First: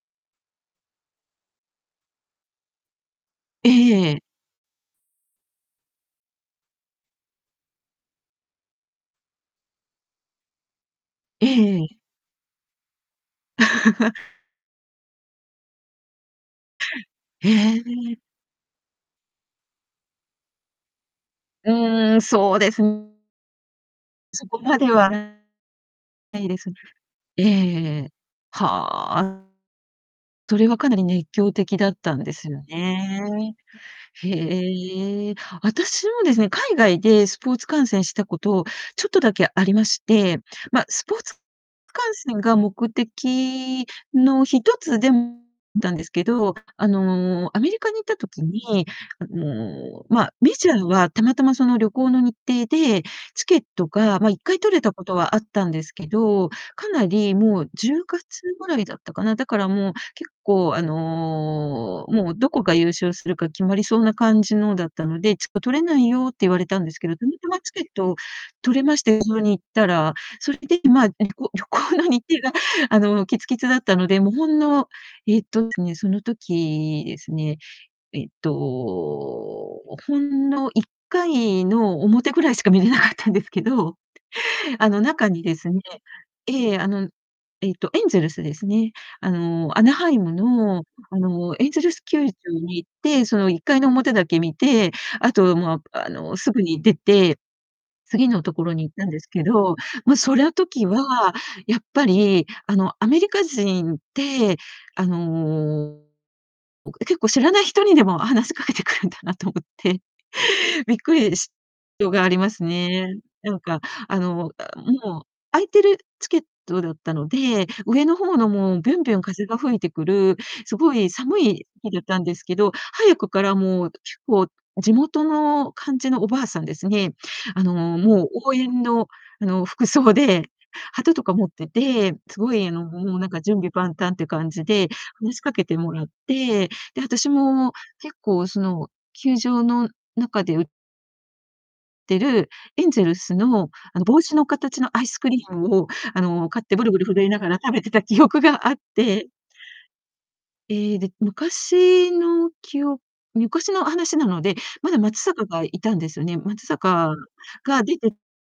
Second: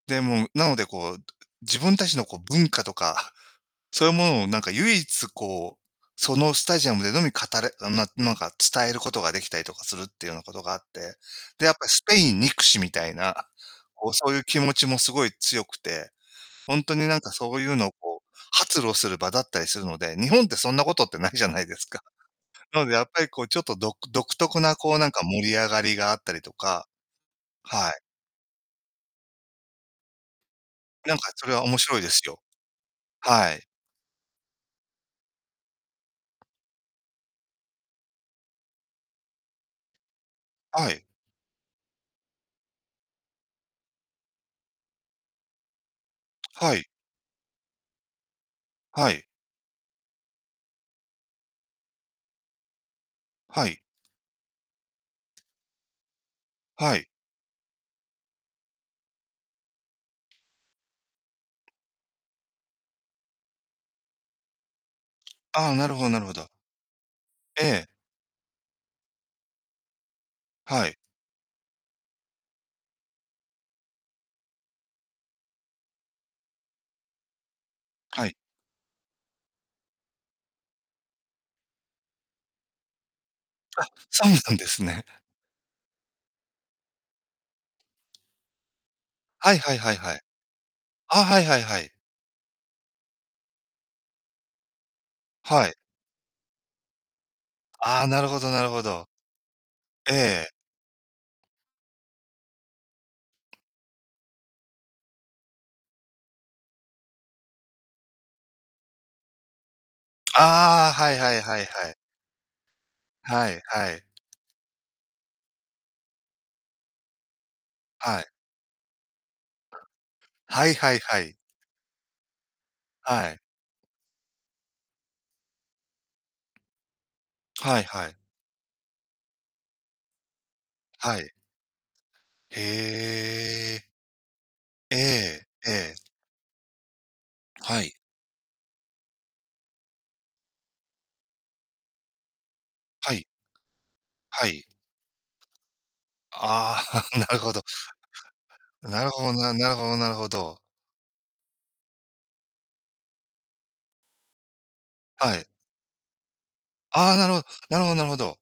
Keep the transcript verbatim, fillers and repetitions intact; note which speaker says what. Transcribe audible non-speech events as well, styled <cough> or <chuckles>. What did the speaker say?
Speaker 1: で、もう、なのでこう、自分たちのこう文化とか
Speaker 2: えええ
Speaker 1: そうい
Speaker 2: ええ
Speaker 1: う
Speaker 2: え。
Speaker 1: ものをなんか唯一こう、そのスタジアムでのみ語れあの、ななんか伝えることができたりとかするっていうようなことがあって、
Speaker 2: えええ
Speaker 1: で、やっ
Speaker 2: ええ
Speaker 1: ぱ
Speaker 2: え。
Speaker 1: スペイン憎しみたいな、こう、そうい
Speaker 2: <laughs>
Speaker 1: う気持ちもすごい強くて、ほんとになんか
Speaker 2: へ
Speaker 1: そういう
Speaker 2: え。
Speaker 1: のをこ
Speaker 2: <unintelligible>
Speaker 1: う発露する場だったりするので、日本ってそんなことってないじゃない
Speaker 2: う
Speaker 1: ですか。
Speaker 2: ーん、そうで
Speaker 1: な
Speaker 2: す
Speaker 1: のでやっぱりこうちょっとどく独
Speaker 2: そ
Speaker 1: 特
Speaker 2: こ
Speaker 1: な
Speaker 2: まで
Speaker 1: こうな
Speaker 2: は
Speaker 1: んか盛り上
Speaker 2: な
Speaker 1: がりがあったり
Speaker 2: い
Speaker 1: と
Speaker 2: です。
Speaker 1: か
Speaker 2: え
Speaker 1: はい。
Speaker 2: え。はあ。それはかなり
Speaker 1: なん
Speaker 2: 熱
Speaker 1: かそ
Speaker 2: 狂
Speaker 1: れは
Speaker 2: 的
Speaker 1: 面
Speaker 2: だっ
Speaker 1: 白いで
Speaker 2: た
Speaker 1: す
Speaker 2: んで
Speaker 1: よ。
Speaker 2: すよ
Speaker 1: は
Speaker 2: ね。
Speaker 1: い。
Speaker 2: へえ。あたしもですね、海外でスポーツ観戦したことを、ちょっとだけありまして、ま、
Speaker 1: はい。
Speaker 2: スポーツ観戦が目的のひとつでん、たんですけど、
Speaker 1: はい。
Speaker 2: あの、アメリカに行った時に、
Speaker 1: はい。
Speaker 2: あの、まあ、メジャーはたまたまその旅行の日程で、チケッ
Speaker 1: はい。
Speaker 2: トが、ま、いっかい取れたことはあったんですけど、か
Speaker 1: は
Speaker 2: な
Speaker 1: い。
Speaker 2: りもうじゅうがつぐらいだったかな、だからもう結構あの、もうどこが優勝するか決まりそうな感じのだったので「ちょっと
Speaker 1: ああ、
Speaker 2: 取れ
Speaker 1: なる
Speaker 2: な
Speaker 1: ほ
Speaker 2: い
Speaker 1: どなる
Speaker 2: よ」っ
Speaker 1: ほ
Speaker 2: て
Speaker 1: ど。
Speaker 2: 言われたんですけど、たまたま
Speaker 1: え
Speaker 2: チケッ
Speaker 1: え。
Speaker 2: ト取れまして、<unintelligible> に行ったらそれで、
Speaker 1: は
Speaker 2: い
Speaker 1: い。
Speaker 2: まあ、旅行旅行の日程があの、きつきつだったので、もうほんの、えっとですね、その時ですね、え
Speaker 1: は
Speaker 2: っ
Speaker 1: い。
Speaker 2: と、ほんのいっかいの表ぐらいしか見れなかったんですけ
Speaker 1: あ、
Speaker 2: ど、
Speaker 1: <unintelligible> す
Speaker 2: あの、
Speaker 1: ね。
Speaker 2: 中にですねええ、あの、えっと、エンゼルスですね。あ
Speaker 1: はいは
Speaker 2: の、
Speaker 1: い
Speaker 2: アナ
Speaker 1: はい
Speaker 2: ハ
Speaker 1: は
Speaker 2: イ
Speaker 1: い。
Speaker 2: ムの、あ
Speaker 1: あ、はい
Speaker 2: の、
Speaker 1: はい
Speaker 2: エン
Speaker 1: は
Speaker 2: ゼ
Speaker 1: い。
Speaker 2: ルス球場に行って、そのいっかいの表だけ見て、あと、
Speaker 1: はい。
Speaker 2: まあ、あの、すぐに出て、
Speaker 1: ああ、なる
Speaker 2: 次
Speaker 1: ほ
Speaker 2: の
Speaker 1: ど
Speaker 2: と
Speaker 1: な
Speaker 2: こ
Speaker 1: る
Speaker 2: ろ
Speaker 1: ほ
Speaker 2: に行った
Speaker 1: ど。
Speaker 2: んですけど、
Speaker 1: え
Speaker 2: ま、そり
Speaker 1: え。
Speaker 2: ゃ時はやっぱりあの、アメリカ人ってあの、おく結構知らない人にでも話しかけてくるんだなと思って。
Speaker 1: ああ、
Speaker 2: びっ
Speaker 1: は
Speaker 2: く
Speaker 1: いは
Speaker 2: り
Speaker 1: い
Speaker 2: し
Speaker 1: はいはい。
Speaker 2: よがありますね。
Speaker 1: は
Speaker 2: なん
Speaker 1: い
Speaker 2: か
Speaker 1: はい。
Speaker 2: あの、あ、もう空いてるチケットだったので、上の
Speaker 1: はい。
Speaker 2: 方のもうびゅんびゅん風が吹いてくる
Speaker 1: はいは
Speaker 2: 凄
Speaker 1: い
Speaker 2: い
Speaker 1: はい。
Speaker 2: 寒い席だったんですけど、早
Speaker 1: は
Speaker 2: く
Speaker 1: い。
Speaker 2: からもう結構地元の感じのおばあさんですね、あの、
Speaker 1: はいはい。
Speaker 2: もう応援のあの、服装で、旗
Speaker 1: は
Speaker 2: と
Speaker 1: い。
Speaker 2: か持ってて、凄
Speaker 1: へ
Speaker 2: いあの、もうなんか準備
Speaker 1: え。
Speaker 2: 万端っていう感じで、
Speaker 1: え
Speaker 2: 話し
Speaker 1: え
Speaker 2: かけても
Speaker 1: ええ。
Speaker 2: らって、で、私も
Speaker 1: はい。
Speaker 2: 結構その球場の中で売ってるエンジェ
Speaker 1: は
Speaker 2: ル
Speaker 1: い。
Speaker 2: スの、あの、帽子の
Speaker 1: はい。
Speaker 2: 形のアイスクリームを、あの、買って
Speaker 1: ああ、
Speaker 2: ブルブル
Speaker 1: <chuckles> な
Speaker 2: 震えな
Speaker 1: る
Speaker 2: が
Speaker 1: ほ
Speaker 2: ら
Speaker 1: ど。
Speaker 2: 食べてた記憶があっ
Speaker 1: なるほ
Speaker 2: て
Speaker 1: どな、なるほどなるほど。
Speaker 2: ええ、で、昔のきお昔の話なので、まだ松
Speaker 1: はい。
Speaker 2: 坂がいたんですよね。松
Speaker 1: あ
Speaker 2: 坂
Speaker 1: あ、なるほな
Speaker 2: が
Speaker 1: るほど
Speaker 2: 出
Speaker 1: なる
Speaker 2: て
Speaker 1: ほど。